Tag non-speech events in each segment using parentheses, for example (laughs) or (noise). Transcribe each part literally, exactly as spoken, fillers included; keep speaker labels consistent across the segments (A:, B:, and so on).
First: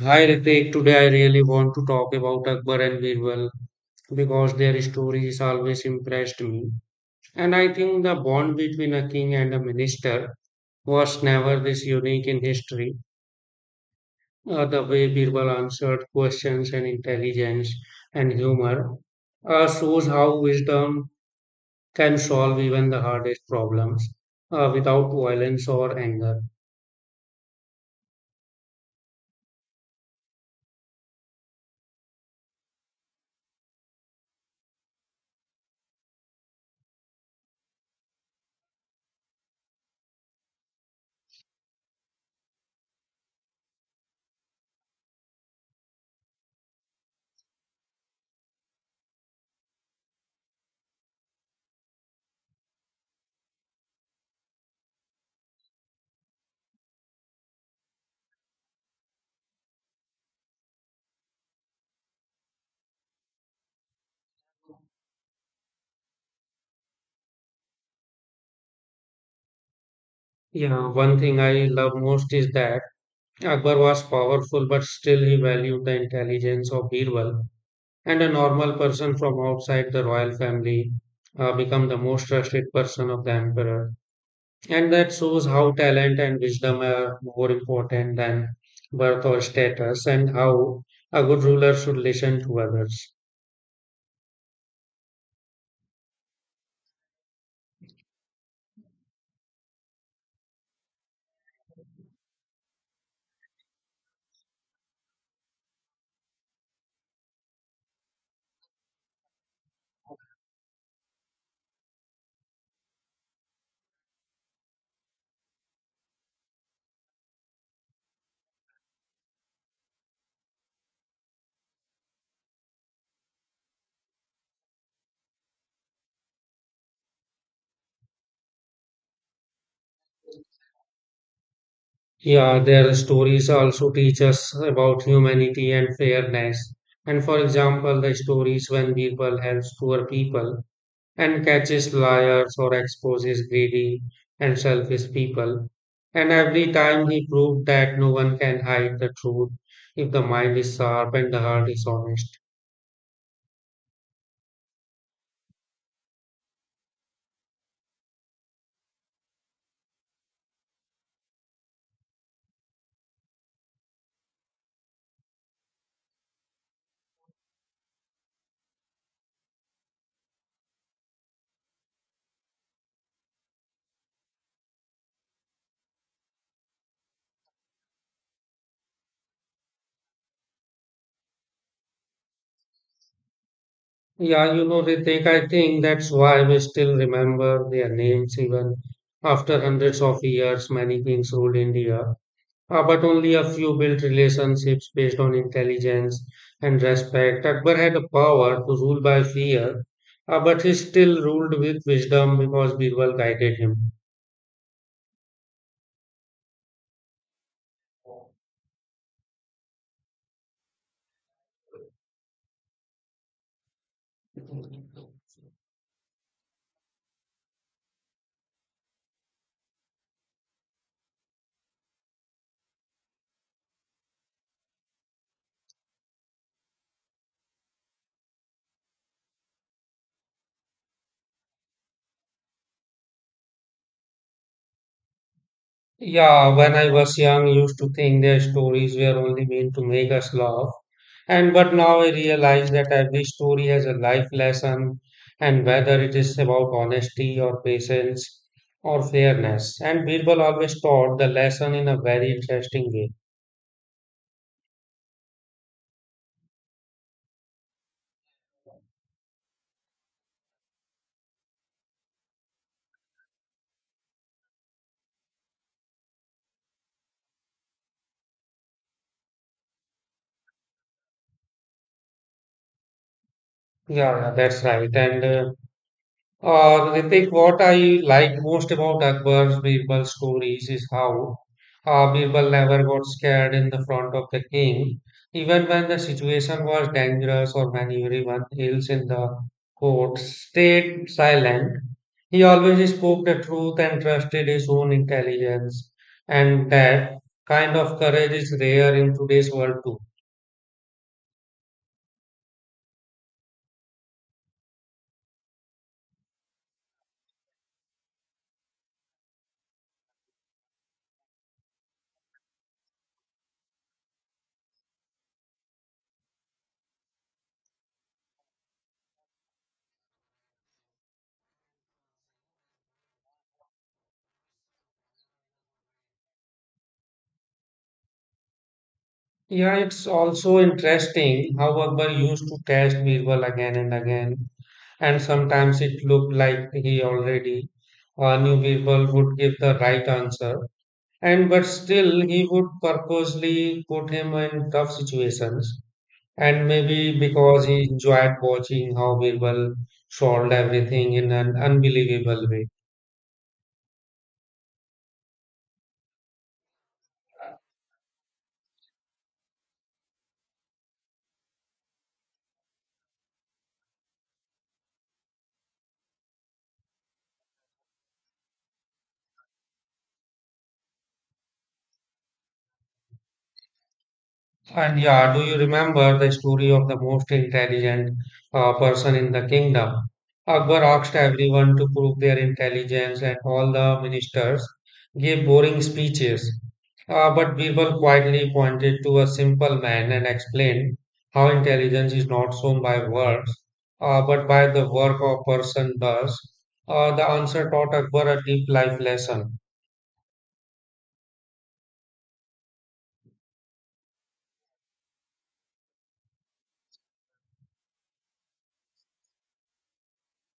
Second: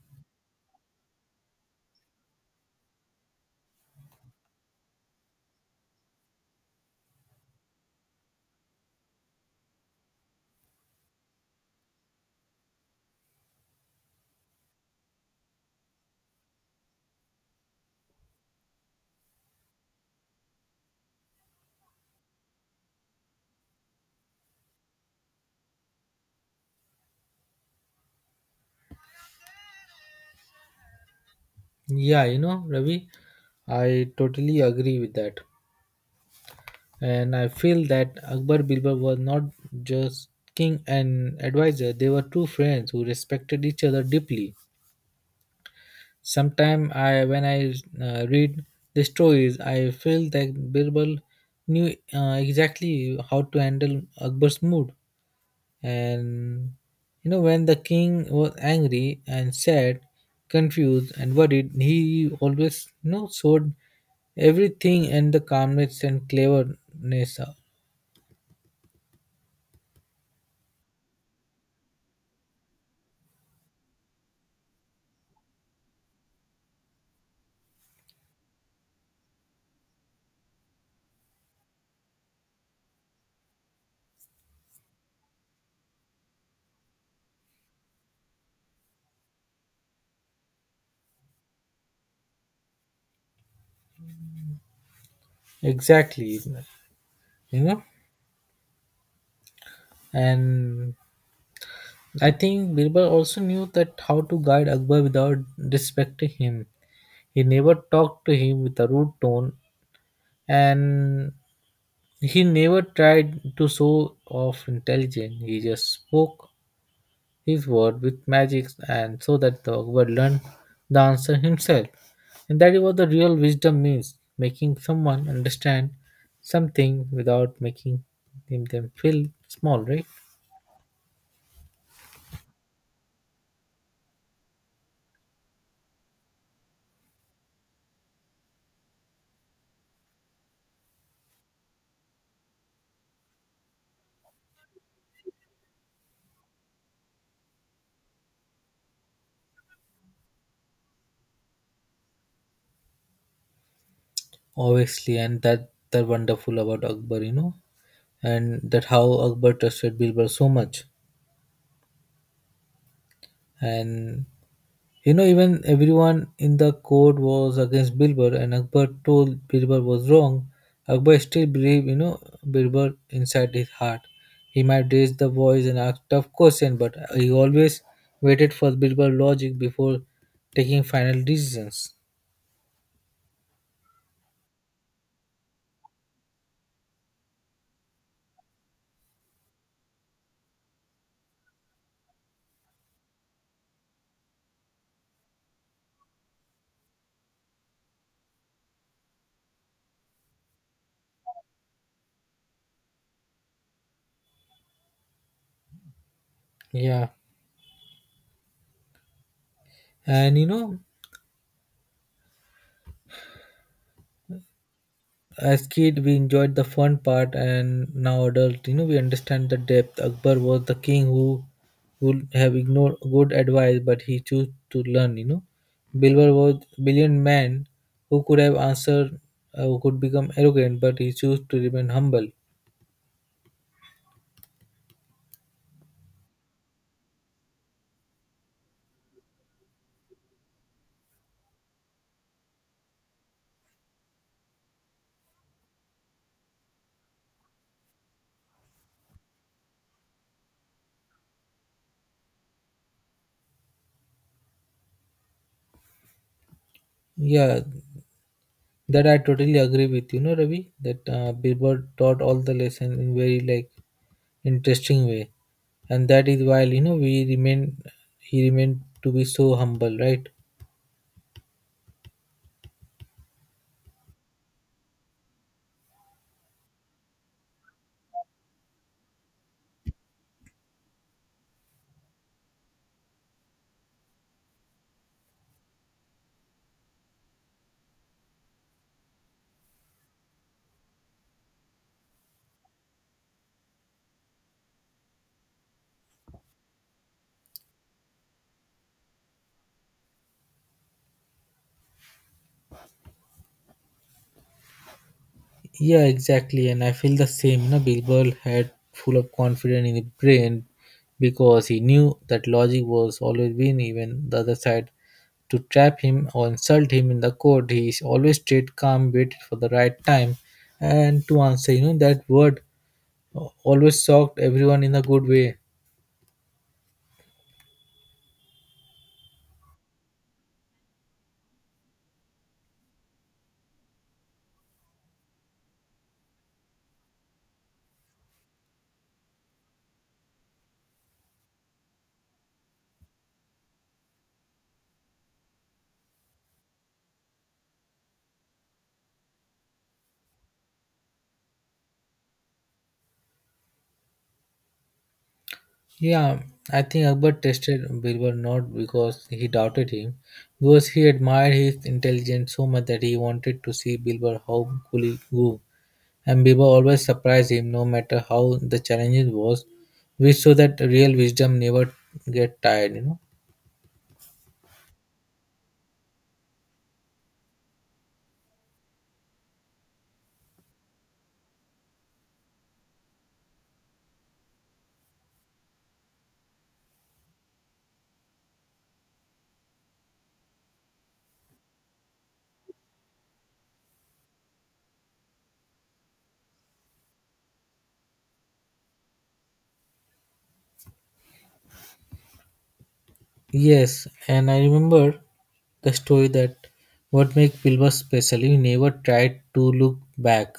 A: Hi Ritik, today I really want to talk about Akbar and Birbal because their stories always impressed me. And I think the bond between a king and a minister was never this unique in history. Uh, the way Birbal answered questions and intelligence and humor uh, shows how wisdom can solve even the hardest problems uh, without violence or anger.
B: Yeah, you know, Ravi, I totally agree with that. And I feel that Akbar Bilbar was not just king and advisor, they were two friends who respected each other deeply. Sometimes I, when I uh, read the stories, I feel that Birbal knew uh, exactly how to handle Akbar's mood. And you know, when the king was angry and sad, confused and worried, he always you know showed everything and the calmness and cleverness.
A: Yeah, one thing I love most is that Akbar was powerful, but still he valued the intelligence of Birbal, and a normal person from outside the royal family uh, became the most trusted person of the emperor. And that shows how talent and wisdom are more important than birth or status, and how a good ruler should listen to others.
B: Exactly, you know. And I think Birbal also knew that how to guide Akbar without disrespecting him. He never talked to him with a rude tone, and he never tried to show off intelligence. He just spoke his word with magic and so that the ogre learned the answer himself. And that is what the real wisdom means making someone understand something without making him them feel small, right?
A: Yeah, their stories also teach us about humanity and fairness. And for example, the stories when Birbal helps poor people and catches liars or exposes greedy and selfish people. And every time he proved that no one can hide the truth if the mind is sharp and the heart is honest.
B: Obviously, and that that wonderful about Akbar, you know, and that how Akbar trusted Bilbar so much. And You know, even everyone in the court was against Bilbar, and Akbar told Bilbar was wrong. Akbar still believed, you know, Bilbar inside his heart. He might raise the voice and ask tough questions, but he always waited for Bilbar logic before taking final decisions.
A: Yeah, you know, Ritik, I think that's why we still remember their names even after hundreds of years many kings ruled India. Uh, but only a few built relationships based on intelligence and respect. Akbar had the power to rule by fear, uh, but he still ruled with wisdom because Birbal guided him.
B: Yeah, and you know, as kid we enjoyed the fun part. And now adult you know we understand the depth. Akbar was the king who would have ignored good advice, but he chose to learn you know Bilbar was brilliant man who could have answered uh, who could become arrogant, but he chose to remain humble.
A: Yeah, when I was young, used to think their stories were only meant to make us laugh. And but now I realize that every story has a life lesson, and whether it is about honesty or patience or fairness. And Birbal always taught the lesson in a very interesting way.
B: Yeah, that I totally agree with, you know Ravi, that uh, Bilbar taught all the lessons in very like interesting way. And that is why you know we remain he remained to be so humble, right?
A: Yeah, yeah, that's right. And uh, Uh, Ritik, what I like most about Akbar's Birbal stories is how uh, Birbal never got scared in the front of the king, even when the situation was dangerous or when everyone else in the court stayed silent. He always spoke the truth and trusted his own intelligence, and that kind of courage is rare in today's world too.
B: Yeah, exactly. And I feel the same. You know, Big Bird had full of confidence in his brain because he knew that logic was always win, even the other side to trap him or insult him in the court. He is always stayed calm, waited for the right time, and to answer. You know, that word always shocked everyone in a good way.
A: Yeah, it's also interesting how Akbar used to test Birbal again and again. And sometimes it looked like he already uh, knew people would give the right answer. And but still, he would purposely put him in tough situations. And maybe because he enjoyed watching how people solved everything in an unbelievable way.
B: Yeah, I think Akbar tested Birbal not because he doubted him, because he admired his intelligence so much that he wanted to see Birbal how cool he grew. And Biba always surprised him, no matter how the challenges was, which so that real wisdom never get tired, you know.
A: And yeah, do you remember the story of the most intelligent uh, person in the kingdom? Akbar asked everyone to prove their intelligence, and all the ministers gave boring speeches. Uh, but Birbal quietly pointed to a simple man and explained how intelligence is not shown by words, uh, but by the work a person does. Uh, the answer taught Akbar a deep life lesson.
B: Yes, and I remember the story that what makes Bilbo special, he never tried to look back.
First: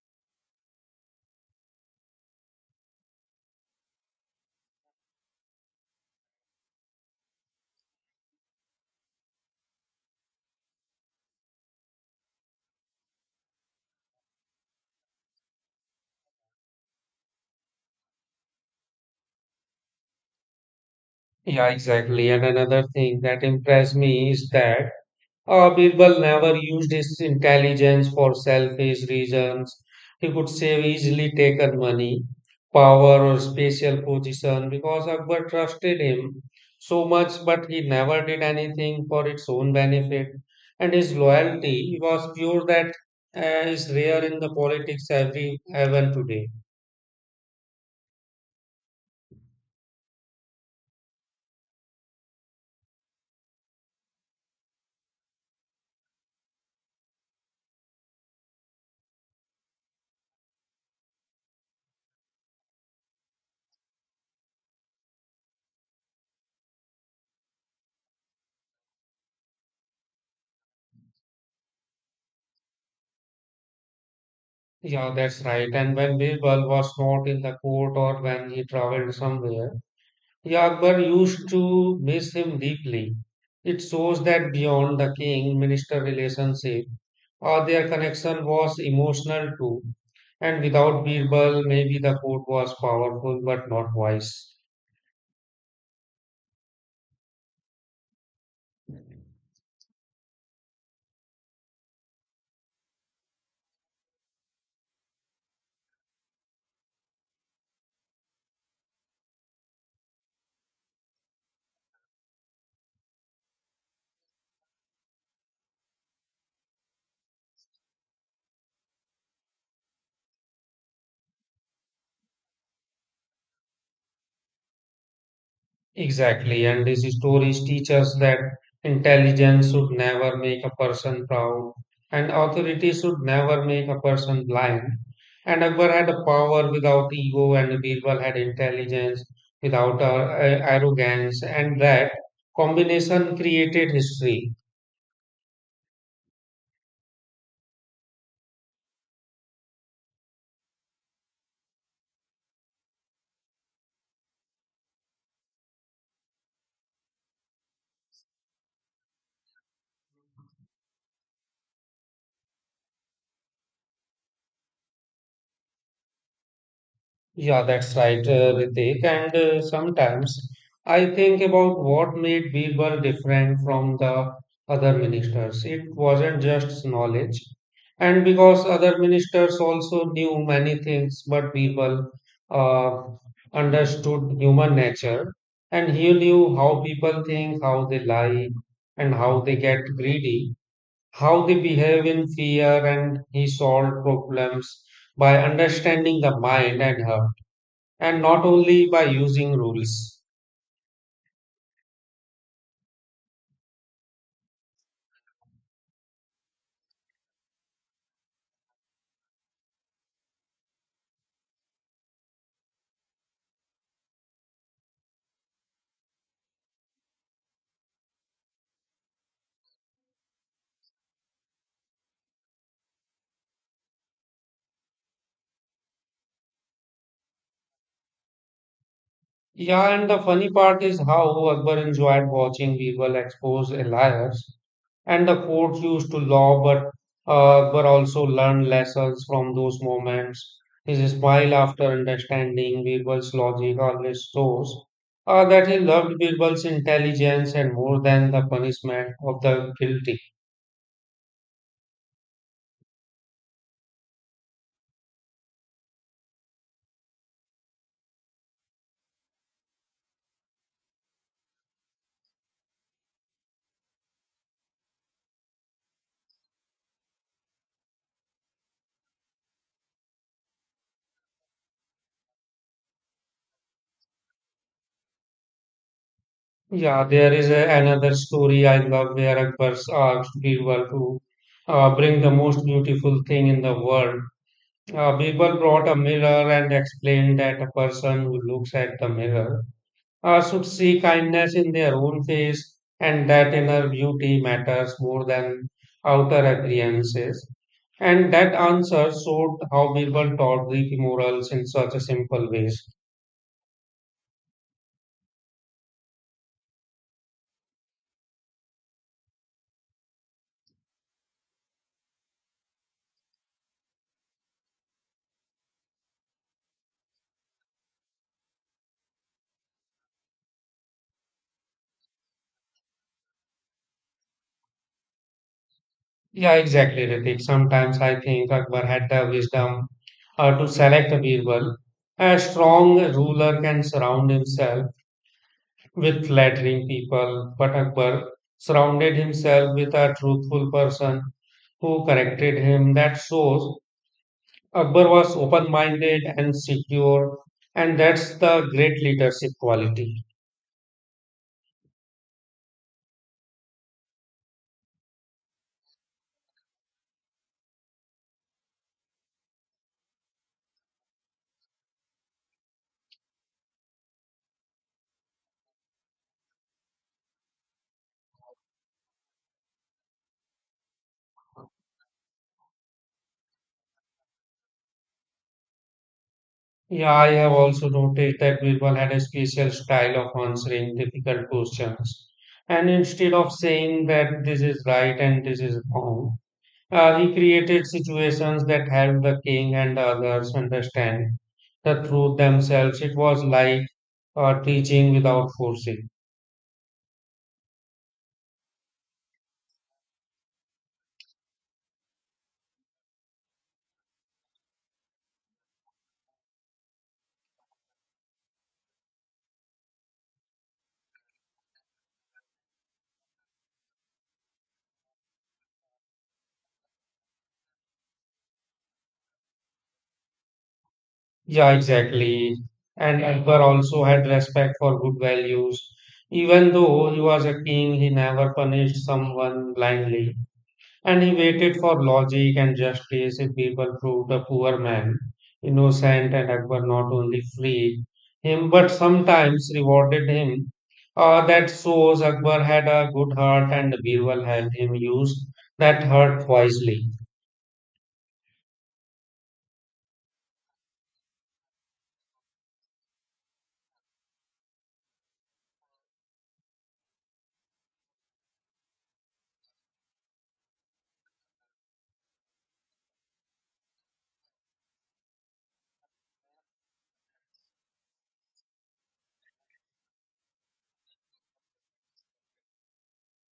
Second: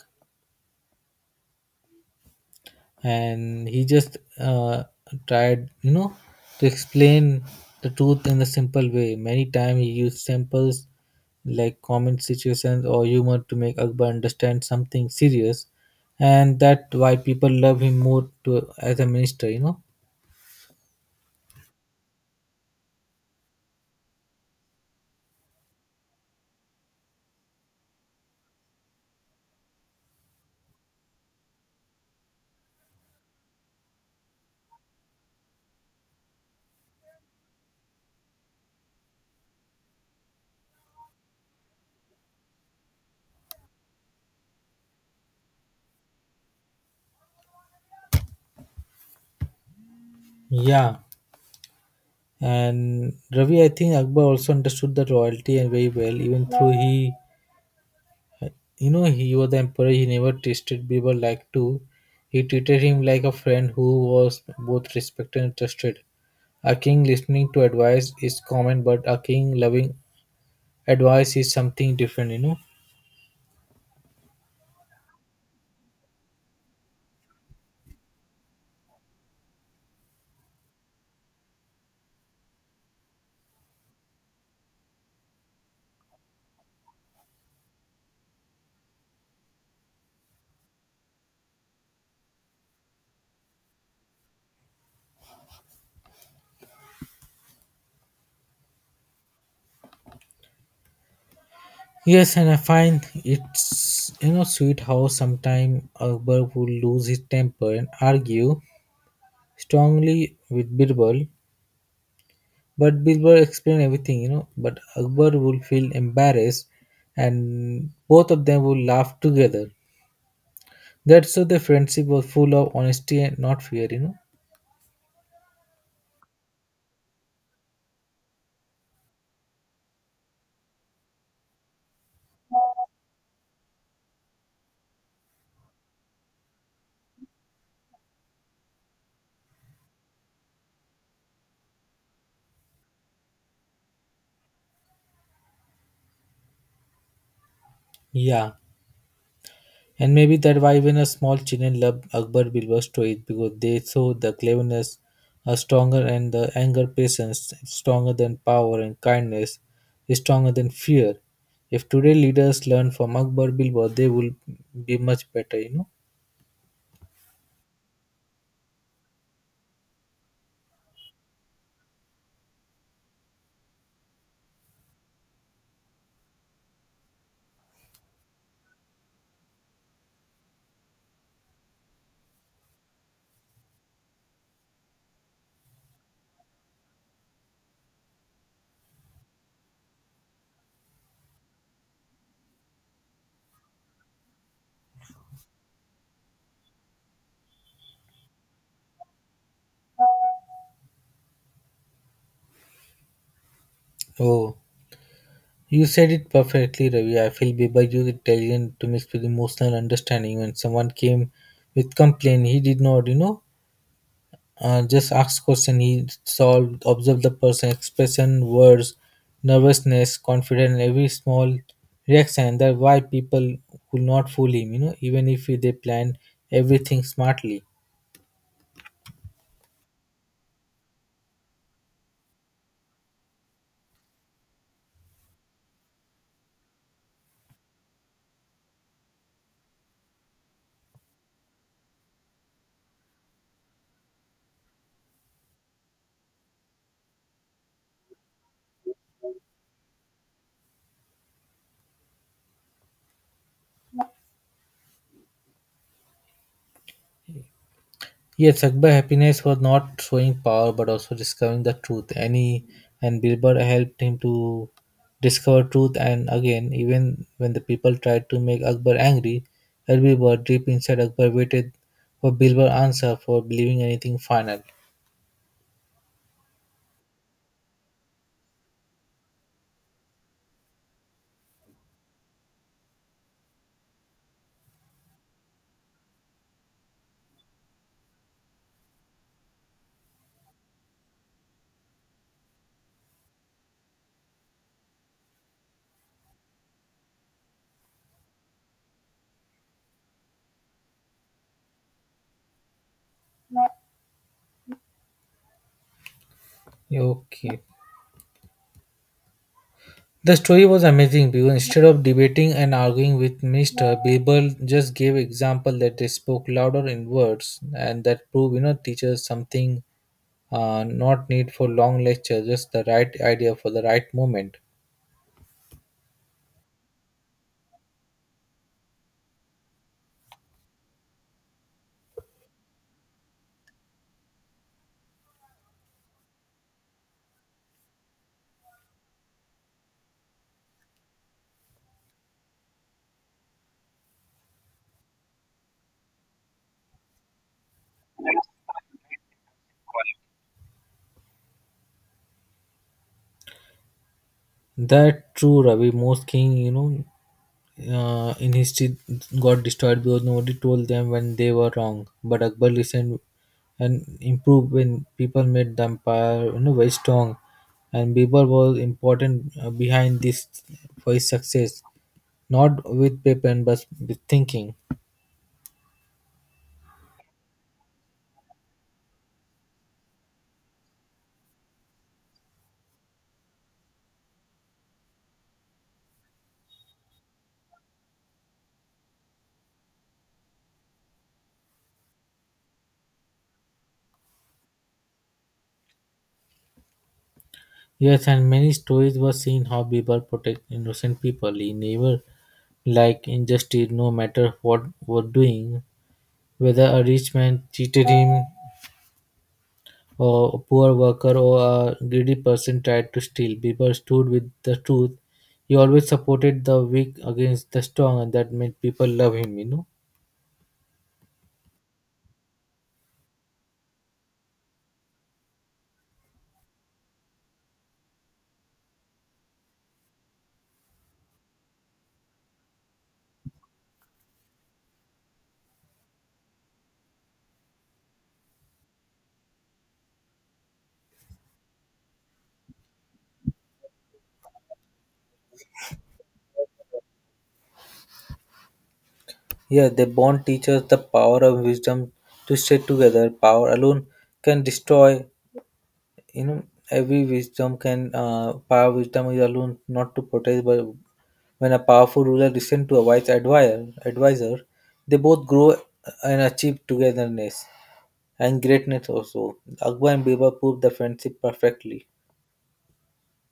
B: And he just uh, tried you know to explain the truth in a simple way. Many times he used samples like common situations or humor to make Akbar understand something serious. And that why people love him more to as a minister you know
A: Yeah, exactly. And another thing that impressed me is that. Uh, Birbal never used his intelligence for selfish reasons. He could save easily taken money, power, or spatial position because Akbar trusted him so much, but he never did anything for its own benefit. And his loyalty was pure that uh, is rare in the politics every even today.
B: Yeah, and Ravi, I think Akbar also understood the royalty and very well. Even though he you know he was the emperor, he never tasted Birbal like too. He treated him like a friend who was both respected and trusted. A king listening to advice is common, but a king loving advice is something different you know
A: Yeah, that's right. And when Birbal was not in the court or when he traveled somewhere, yeah, Akbar used to miss him deeply. It shows that beyond the king minister relationship, uh, their connection was emotional too. And without Birbal, maybe the court was powerful but not wise.
B: Yes, and I find it's you know sweet how sometime Akbar would lose his temper and argue strongly with Birbal. But Birbal explained everything you know but Akbar would feel embarrassed, and both of them would laugh together. That's so the friendship was full of honesty and not fear, you know.
A: Exactly, and these stories teach us that intelligence should never make a person proud, and authority should never make a person blind. And Akbar had a power without ego, and Birbal had intelligence without uh, a- arrogance, and that combination created history.
B: Yeah, and maybe that why even a small children love Akbar Bilba's stories, because they saw the cleverness are stronger and the anger patience is stronger than power and kindness is stronger than fear. If today leaders learn from Akbar Bilba, they will be much better, you know.
A: Yeah, that's right, uh, Ritik. And uh, sometimes I think about what made Birbal different from the other ministers. It wasn't just knowledge. And because other ministers also knew many things, but Birbal uh, understood human nature and he knew how people think, how they lie, and how they get greedy, how they behave in fear, and he solved problems by understanding the mind and heart and not only by using rules.
B: Oh, you said it perfectly, Ravi. I feel Biba used intelligence to mix with emotional understanding. When someone came with complaint, he did not, you know, uh, just ask question. He solved observe the person expression words nervousness confidence every small reaction. And that why people could not fool him you know even if they planned everything smartly.
A: Yeah, and the funny part is how Akbar enjoyed watching people expose liars, and the courts used to law, but uh, Akbar also learned lessons from those moments. His smile after understanding Birbal's logic always shows uh, that he loved Birbal's intelligence and more than the punishment of the guilty.
B: Yes, Akbar happiness was not showing power but also discovering the truth. And he and Bilbar helped him to discover truth. And again, even when the people tried to make Akbar angry, Bilbar deep inside Akbar waited for Bilbar answer for believing anything final.
A: Yeah, there is a, another story I love where Akbar's asked Birbal to uh, bring the most beautiful thing in the world. Uh, Birbal brought a mirror and explained that a person who looks at the mirror uh, should see kindness in their own face and that inner beauty matters more than outer appearances. And that answer showed how Birbal taught Greek morals in such a simple ways.
B: Okay. The story was amazing because instead of debating and arguing with Mister Babel just gave example that they spoke louder in words. And that prove you know teachers something, uh, not need for long lecture, just the right idea for the right moment.
A: Yeah, exactly, Ritik. Sometimes I think Akbar had the wisdom uh, to select a Birbal. A strong ruler can surround himself with flattering people, but Akbar surrounded himself with a truthful person who corrected him. That shows Akbar was open minded and secure, and that's the great leadership quality.
B: That true, Ravi, most king you know uh, in history got destroyed because nobody told them when they were wrong. But Akbar listened and improved when people made the empire you know, very strong. And Birbal was important, uh, behind this for his success, not with paper and but with thinking.
A: Yeah, I have also noticed that people had a special style of answering difficult questions. And instead of saying that this is right and this is wrong, uh, he created situations that helped the king and the others understand the truth themselves. It was like uh, teaching without forcing.
B: Yes, and many stories were seen how Birbal protect innocent people. He never like injustice, no matter what were doing, whether a rich man cheated him or a poor worker or a greedy person tried to steal. Bieber stood with the truth. He always supported the weak against the strong, and that made people love him, you know.
A: Yeah, exactly. And Akbar also had respect for good values. Even though he was a king, he never punished someone blindly. And he waited for logic and justice. If people proved a poor man innocent and Akbar not only freed him but sometimes rewarded him. Uh, that shows Akbar had a good heart and Birbal helped him use that heart wisely.
B: Yeah, they bond teachers the power of wisdom to stay together. Power alone can destroy. You know, every wisdom can. Uh, power wisdom is alone not to protect, but when a powerful ruler listens to a wise advisor, advisor, they both grow and achieve togetherness and greatness also. Akbar and Birbal proved the friendship perfectly.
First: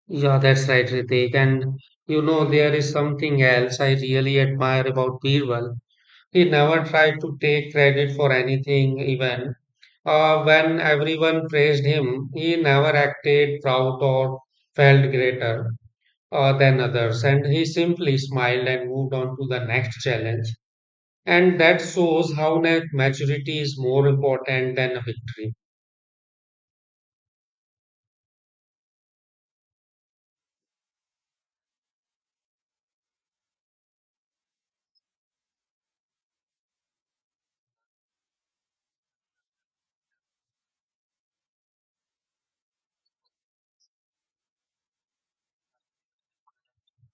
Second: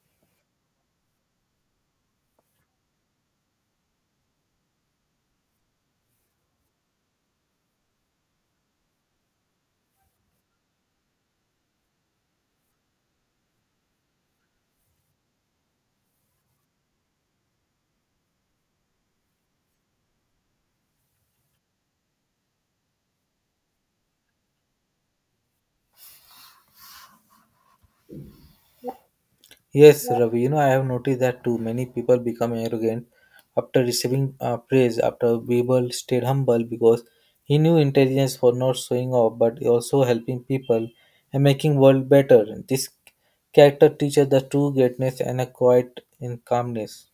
A: Yeah, that's right, Ritik. And you know, there is something else I really admire about Birbal. He never tried to take credit for anything, even Uh, when everyone praised him, he never acted proud or felt greater uh, than others, and he simply smiled and moved on to the next challenge. And that shows how net maturity is more important than a victory.
B: Yes, Ravi, you know, I have noticed that too. Many people become arrogant after receiving uh, praise, after Birbal stayed humble because he knew intelligence for not showing off but also helping people and making world better. This character teaches the true greatness and a quiet in calmness.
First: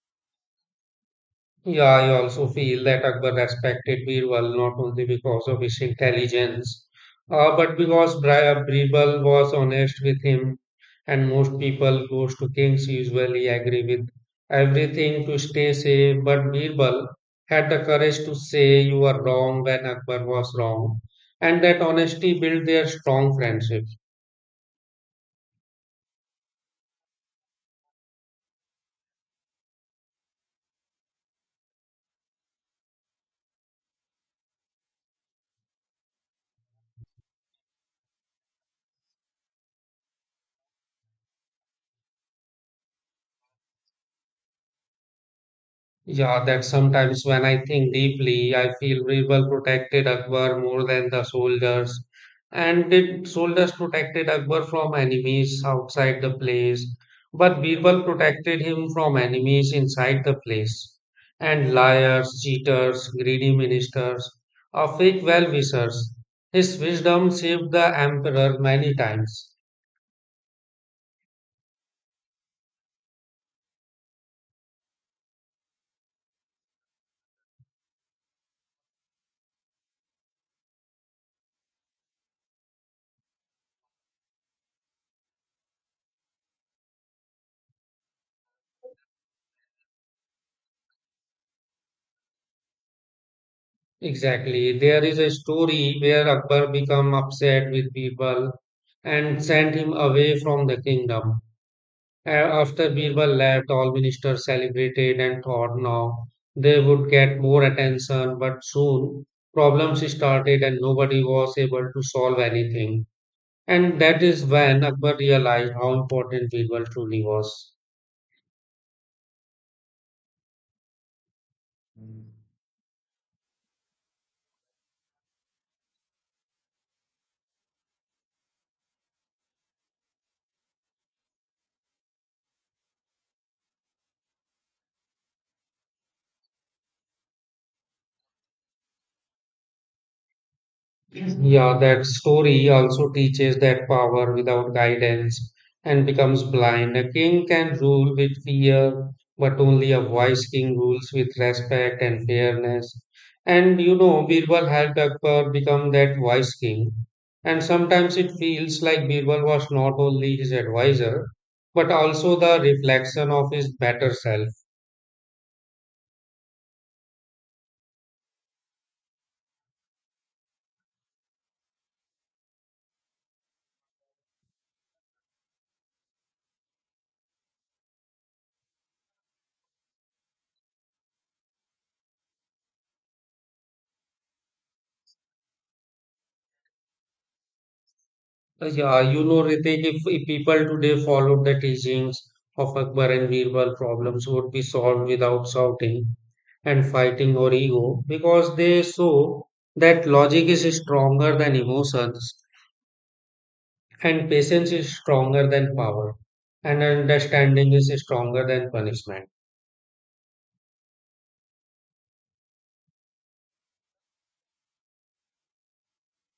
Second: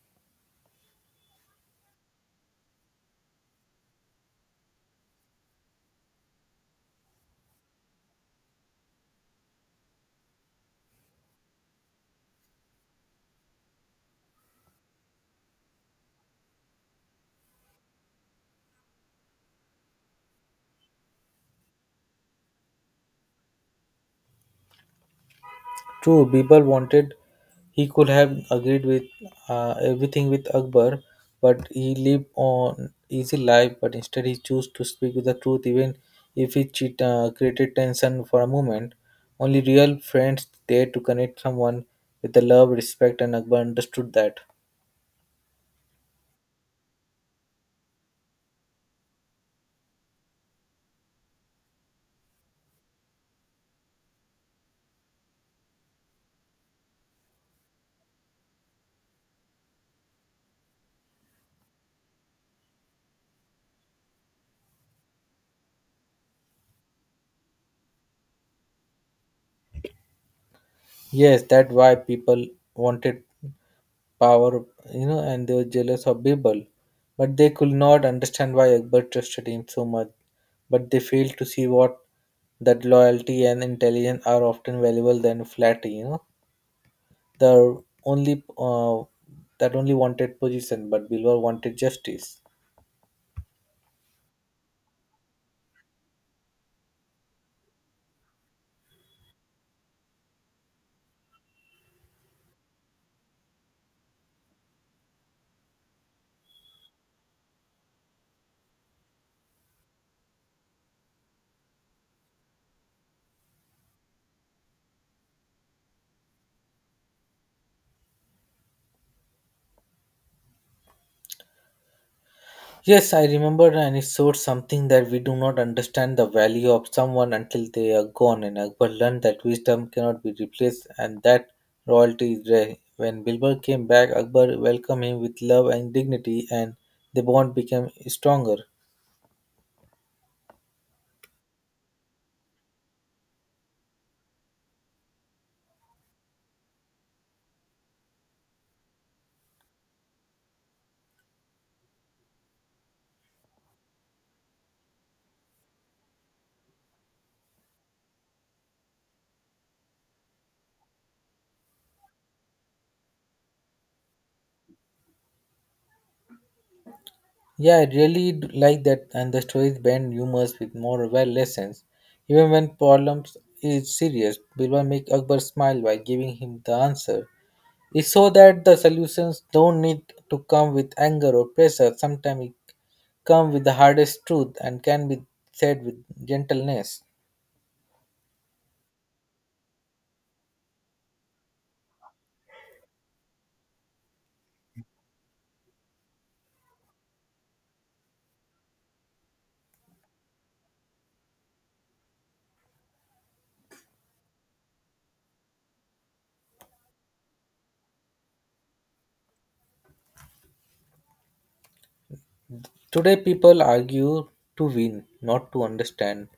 A: Yeah, I also feel that Akbar respected Birbal not only because of his intelligence, uh, but because Bri- uh, Birbal was honest with him, and most people goes to kings usually agree with everything to stay safe. But Birbal had the courage to say you are wrong when Akbar was wrong, and that honesty built their strong friendship.
B: True, Birbal wanted he could have agreed with uh, everything with Akbar, but he lived on easy life. But instead, he chose to speak with the truth, even if it cheat, uh, created tension for a moment. Only real friends dare to connect someone with the love, respect, and Akbar understood that.
A: Yeah, that sometimes when I think deeply, I feel rebel protected Akbar more than the soldiers. And did soldiers protected Akbar from enemies outside the place, but Birbal protected him from enemies inside the place. And liars, cheaters, greedy ministers, or fake well-wishers. His wisdom saved the emperor many times.
B: Yes, that's why people wanted power, you know, and they were jealous of Birbal. But they could not understand why Akbar trusted him so much. But they failed to see what that loyalty and intelligence are often valuable than flattery. You know, the only uh, that only wanted position, but Birbal wanted justice.
A: Exactly. There is a story where Akbar became upset with Birbal and sent him away from the kingdom. A- After Birbal left, all ministers celebrated and thought now they would get more attention, but soon problems started and nobody was able to solve anything. And that is when Akbar realized how important Birbal truly was.
B: Yes, I remember, and it showed something that we do not understand the value of someone until they are gone. And Akbar learned that wisdom cannot be replaced and that royalty is rare. When Bilbar came back, Akbar welcomed him with love and dignity, and the bond became stronger.
A: Yeah, that story also teaches that power without guidance and becomes blind. A king can rule with fear, but only a wise king rules with respect and fairness. And you know, Birbal helped Akbar become that wise king. And sometimes it feels like Birbal was not only his advisor, but also the reflection of his better self.
B: Yeah, I really d- like that, and the stories blend humor with moral lessons. Even when problems is serious, Bilbar make Akbar smile by giving him the answer. It's so that the solutions don't need to come with anger or pressure. Sometimes it comes with the hardest truth and can be said with gentleness.
A: Uh, Yeah, you know, Ritik, if, if people today followed the teachings of Akbar and Birbal, problems would be solved without shouting and fighting or ego because they saw that logic is stronger than emotions and patience is stronger than power and understanding is stronger than punishment.
B: Today, people argue to win, not to understand.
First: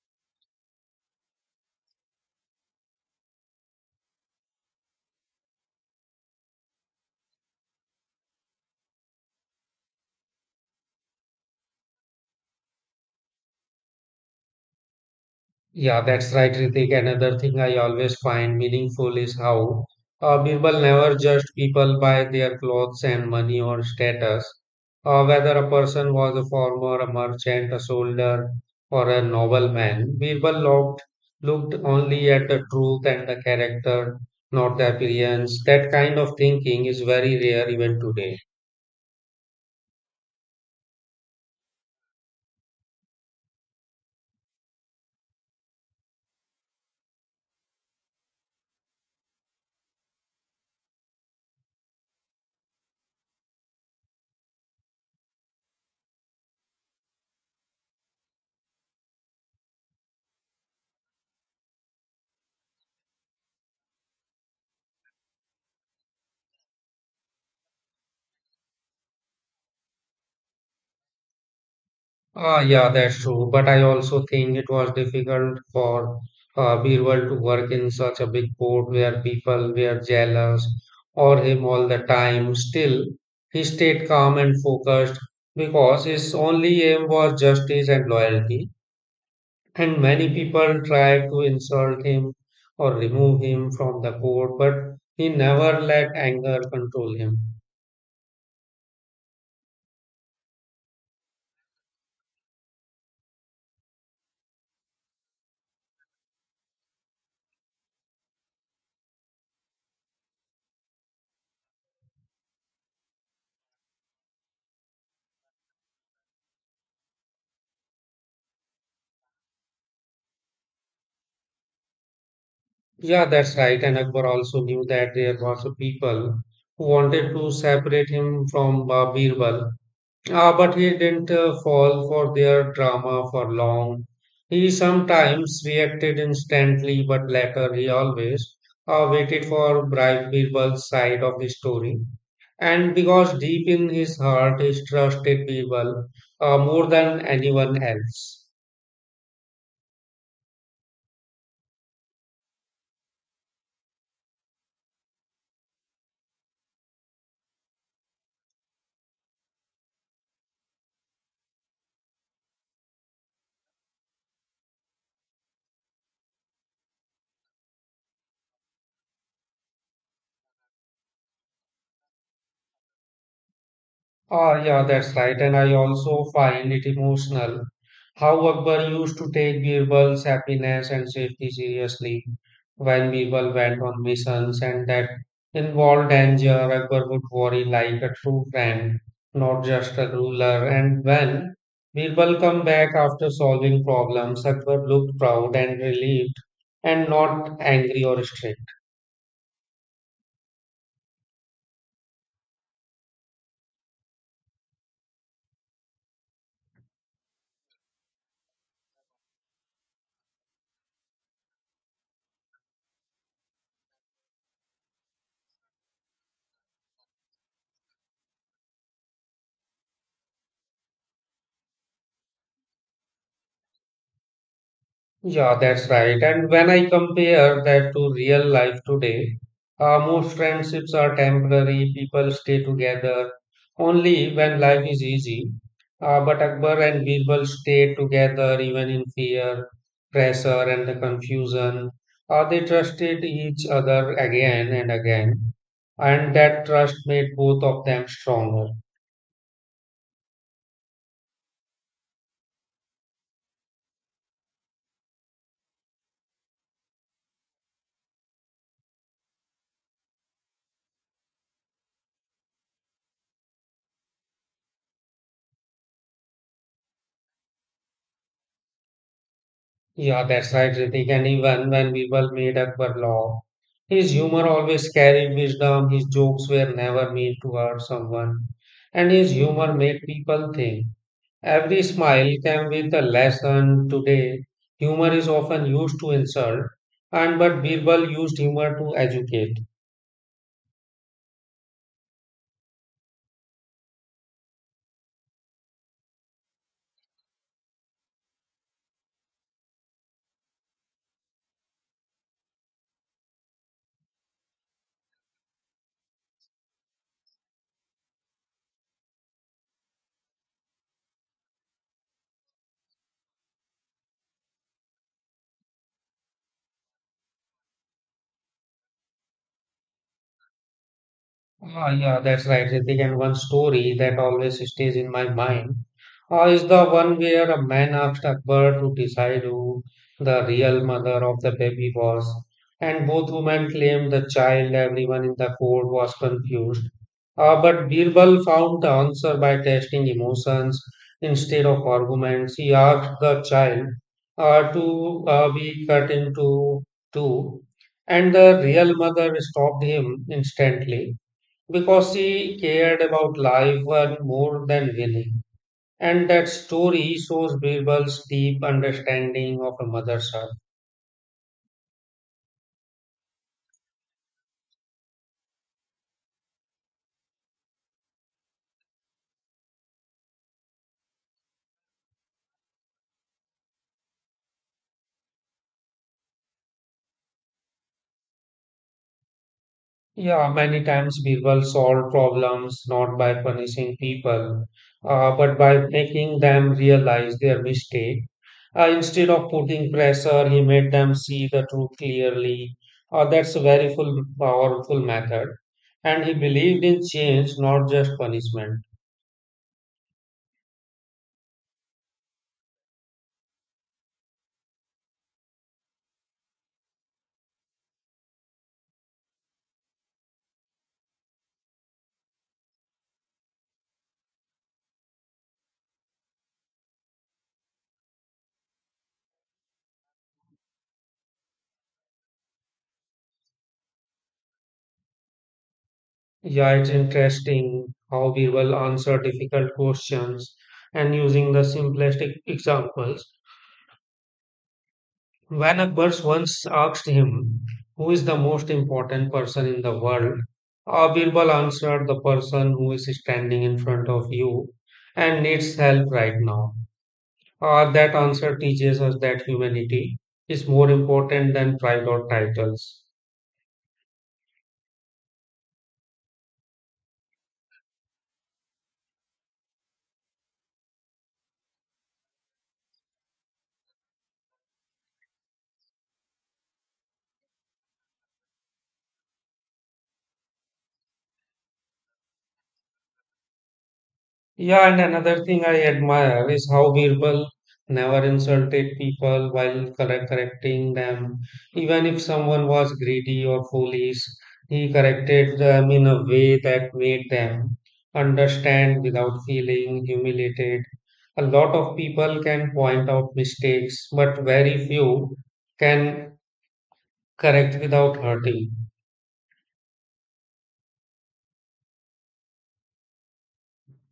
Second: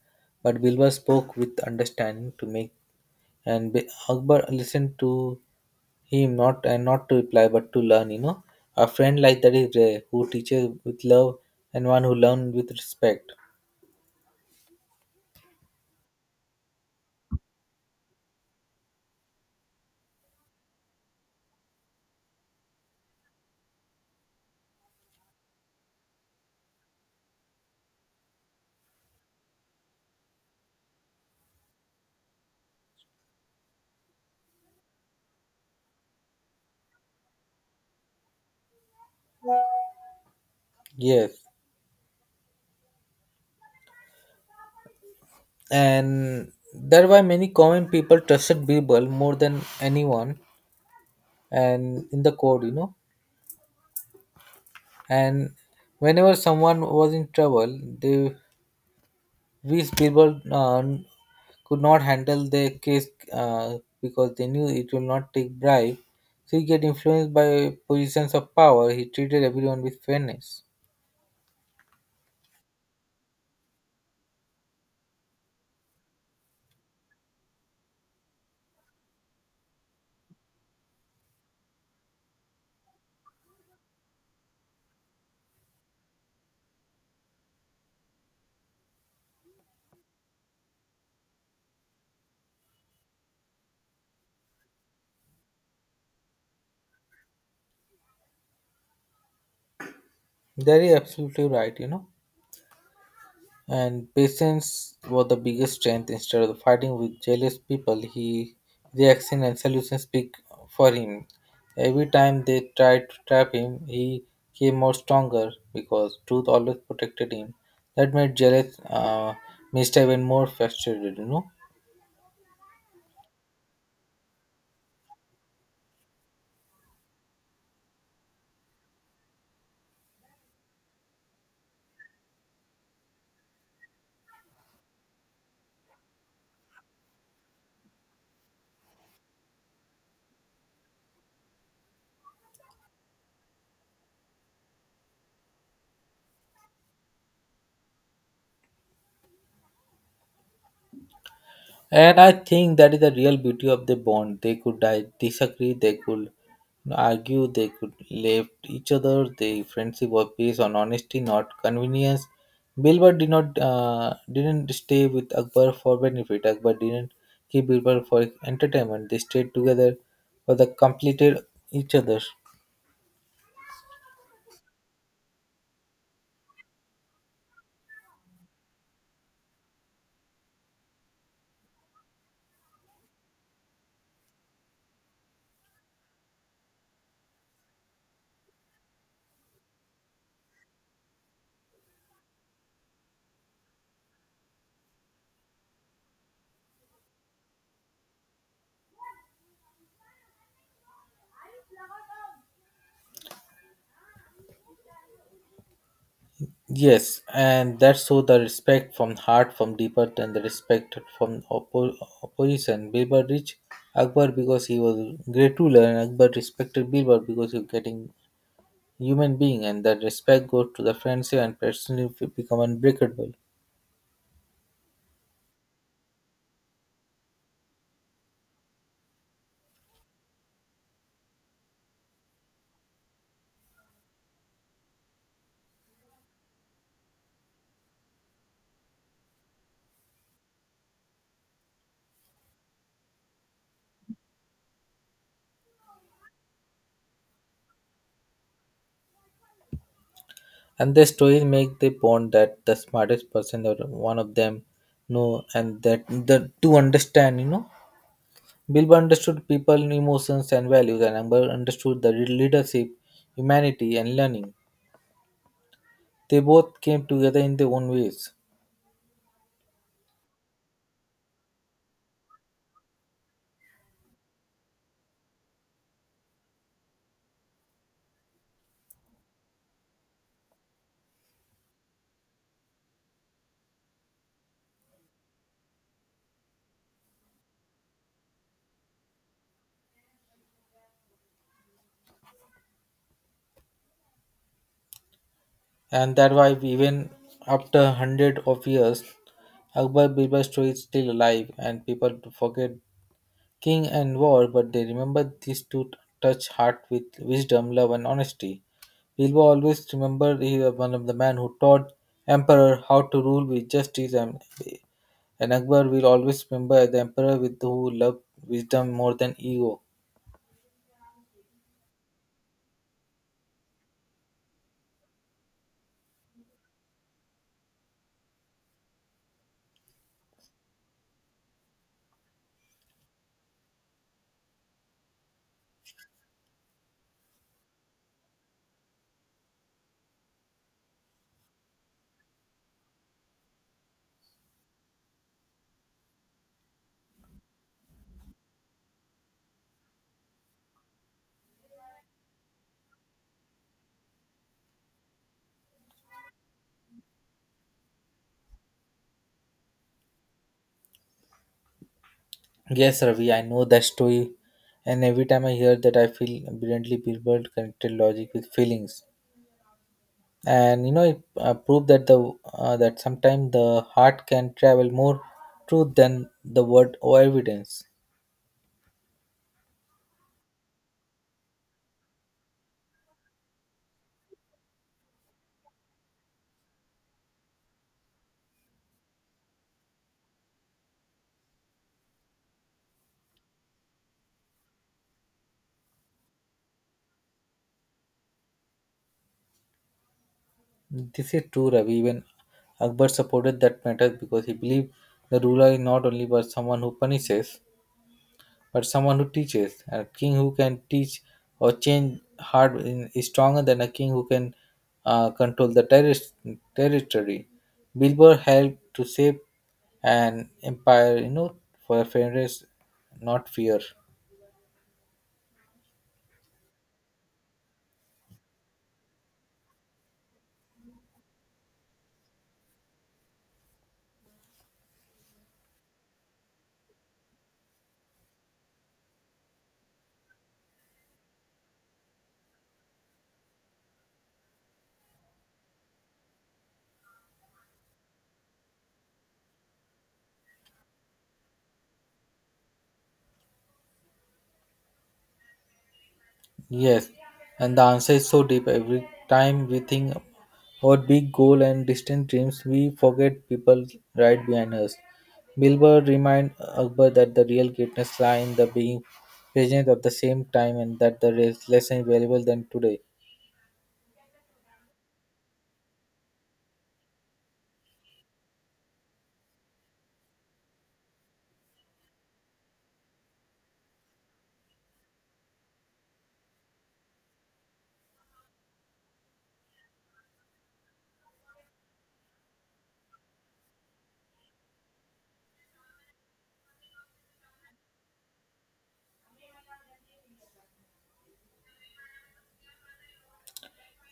B: But Bilba spoke with understanding to make, and Bi- Akbar listened to him not and not to reply but to learn. You know, a friend like that is rare, who teaches with love and one who learns with respect.
A: Yeah, that's right, Ritik. Another thing I always find meaningful is how uh, Birbal never judged people by their clothes and money or status. Uh, whether a person was a farmer, a merchant, a soldier, or a nobleman, Birbal looked, looked only at the truth and the character, not the appearance. That kind of thinking is very rare even today.
B: Yes. And that's why many common people trusted Birbal more than anyone and in the court you know and whenever someone was in trouble they which Birbal uh, could not handle their case, uh, because they knew it will not take bribe, so he get influenced by positions of power. He treated everyone with fairness.
A: Ah, yeah, that's true. But I also think it was difficult for uh, Birbal to work in such a big port where people were jealous or him all the time. Still, he stayed calm and focused because his only aim was justice and loyalty. And many people tried to insult him or remove him from the court, but he never let anger control him.
B: That is absolutely right you know and patience was the biggest strength. Instead of fighting with jealous people, he reactions and solutions speak for him. Every time they tried to trap him, he came out stronger because truth always protected him. That made jealous uh, Mister even more frustrated, you know.
A: Yeah, that's right. And Akbar also knew that there was a people who wanted to separate him from uh, Birbal. Uh, but he didn't uh, fall for their drama for long. He sometimes reacted instantly, but later he always uh, waited for Bri- Birbal's side of the story. And because deep in his heart, he trusted Birbal uh, more than anyone else.
B: And I think that is the real beauty of the bond. They could di- disagree, they could argue, they could left each other. The friendship was based on honesty, not convenience. Bilbar did not uh, didn't stay with Akbar for benefit. Akbar didn't keep Bilbar for entertainment. They stayed together for the completed each other.
A: Ah, yeah, that's right. And I also find it emotional how Akbar used to take Birbal's happiness and safety seriously. When Birbal went on missions and that involved danger, Akbar would worry like a true friend, not just a ruler. And when Birbal come back after solving problems, Akbar looked proud and relieved and not angry or strict.
B: Yes, and that's so the respect from heart from deeper than the respect from oppo- opposition. Bilbar reached Akbar because he was great ruler, and Akbar respected Bilbar because he was getting human being, and that respect goes to the friendship and personally become unbreakable.
A: Yeah, that's right. And when I compare that to real life today, uh, most friendships are temporary, people stay together only when life is easy. Uh, but Akbar and Birbal stayed together even in fear, pressure, and the confusion. Uh, they trusted each other again and again, and that trust made both of them stronger.
B: And the stories make the bond that the smartest person or one of them know, and that the to understand, you know, Bilbar understood people emotions and values, and Akbar understood the leadership, humanity, and learning. They both came together in their own ways,
A: Yeah, that's right, Ritik. And even when people made Akbar laugh, his humor always carried wisdom. His jokes were never meant to hurt someone, and his humor made people think. Every smile came with a lesson. Today, humor is often used to insult, and but Birbal used humor to educate.
B: and that why even after hundred of years, Akbar Birbal story is still alive, and people forget king and war, but they remember these two touch heart with wisdom, love, and honesty. Birbal always remembered he was one of the men who taught emperor how to rule with justice, and, and Akbar will always remember the emperor with who loved wisdom more than ego.
A: Ah, yeah, that's right, Ritik. And one story that always stays in my mind uh, is the one where a man asked a bird to decide who the real mother of the baby was. And both women claimed the child, everyone in the court was confused. Uh, but Birbal found the answer by testing emotions instead of arguments. He asked the child uh, to uh, be cut into two, and the real mother stopped him instantly because she cared about life and more than winning. And that story shows Birbal's deep understanding of a mother's heart.
B: Yes, Ravi, I know that story, and every time I hear that, I feel brilliantly people connected logic with feelings, and you know it uh, proved that the uh, that sometimes the heart can travel more truth than the word or evidence.
A: Yeah, many times Birbal solved problems not by punishing people, uh, but by making them realize their mistake. Uh, instead of putting pressure, he made them see the truth clearly. Uh, that's a very full, powerful method. And he believed in change, not just punishment.
B: This is true, Ravi. Even Akbar supported that matter because he believed the ruler is not only but someone who punishes, but someone who teaches. A king who can teach or change hard in, is stronger than a king who can uh, control the terri- territory. Bilbo helped to shape an empire, you know, for fairness, not fear.
A: Yeah, it's interesting how we will answer difficult questions and using the simplistic examples. When Akbar once asked him, "Who is the most important person in the world?" Uh, Birbal answered, "The person who is standing in front of you and needs help right now." Uh, that answer teaches us that humanity is more important than pride or titles.
B: Yes, and the answer is so deep. Every time we think about big goal and distant dreams, we forget people right behind us. Bilber remind Akbar that the real greatness lie in the being present at the same time and that the is less valuable than today.
A: Yeah, and another thing I admire is how Birbal never insulted people while correct- correcting them. Even if someone was greedy or foolish, he corrected them in a way that made them understand without feeling humiliated. A lot of people can point out mistakes, but very few can correct without hurting.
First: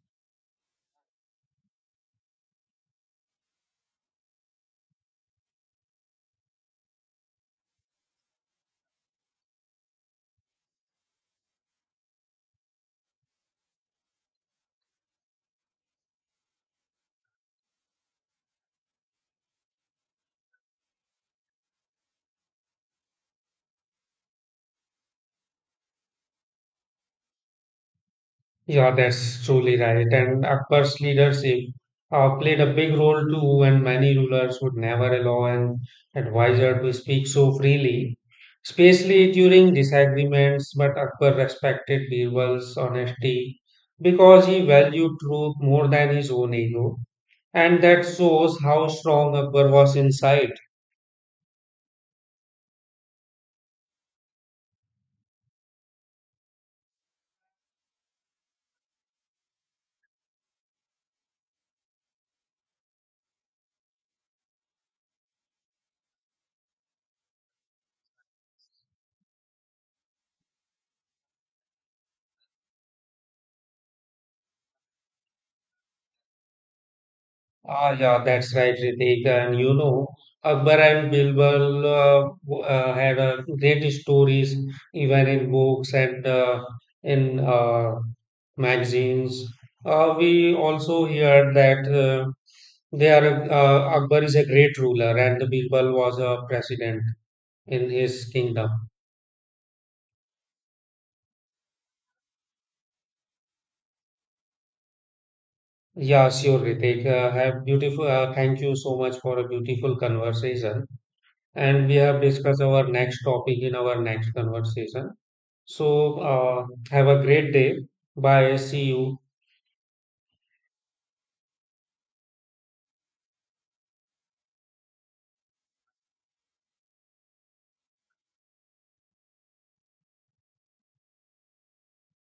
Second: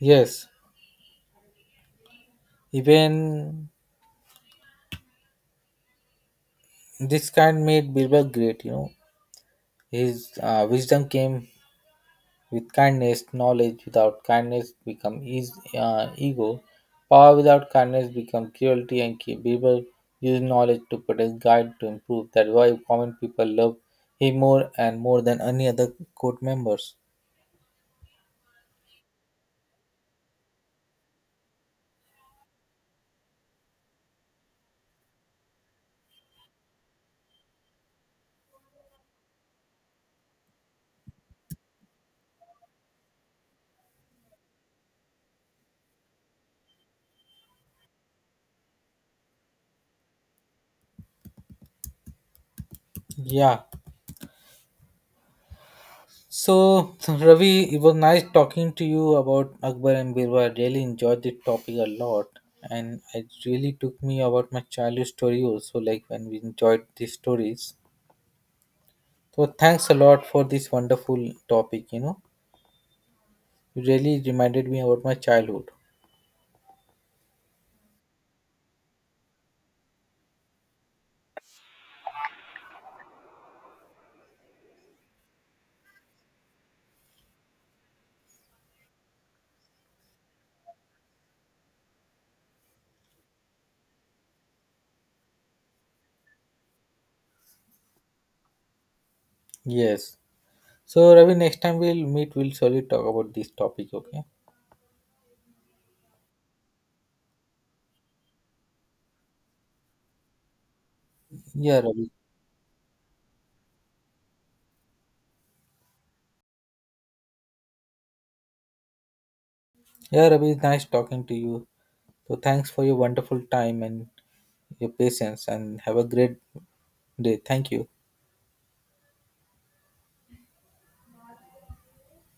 B: Yes, even this kind made Bilber great, you know. His uh, wisdom came with kindness. Knowledge without kindness become is, uh, ego. Power without kindness become cruelty, and ki- people use knowledge to protect, guide, to improve. That's why common people love him more and more than any other court members.
A: Yeah, that's truly right. And Akbar's leadership uh, played a big role too, and many rulers would never allow an advisor to speak so freely, especially during disagreements. But Akbar respected Birbal's honesty because he valued truth more than his own ego, and that shows how strong Akbar was inside.
B: Yeah. So (laughs) Ravi, it was nice talking to you about Akbar and Birbal. I really enjoyed this topic a lot, and it really took me about my childhood story also. Like when we enjoyed these stories. So thanks a lot for this wonderful topic. You know, you really reminded me about my childhood.
A: Ah, yeah, that's right, Ritik. And you know, Akbar and Birbal uh, w- uh, had uh, great stories, even in books and uh, in uh, magazines. Uh, we also heard that uh, they are a- uh, Akbar is a great ruler and Birbal was a president in his kingdom.
B: Yes. So Ravi, next time we'll meet, we'll surely talk about this topic. Okay.
A: Yeah, sure, Ritik. Uh, have beautiful. Uh, thank you so much for a beautiful conversation.
B: Yeah,
A: And we
B: Ravi.
A: have discussed our next topic in our next conversation. So, uh, have a great day. Bye. See you.
B: Yeah, Ravi. It's nice talking to you. So thanks for your wonderful time and your patience, and have a great day. Thank you.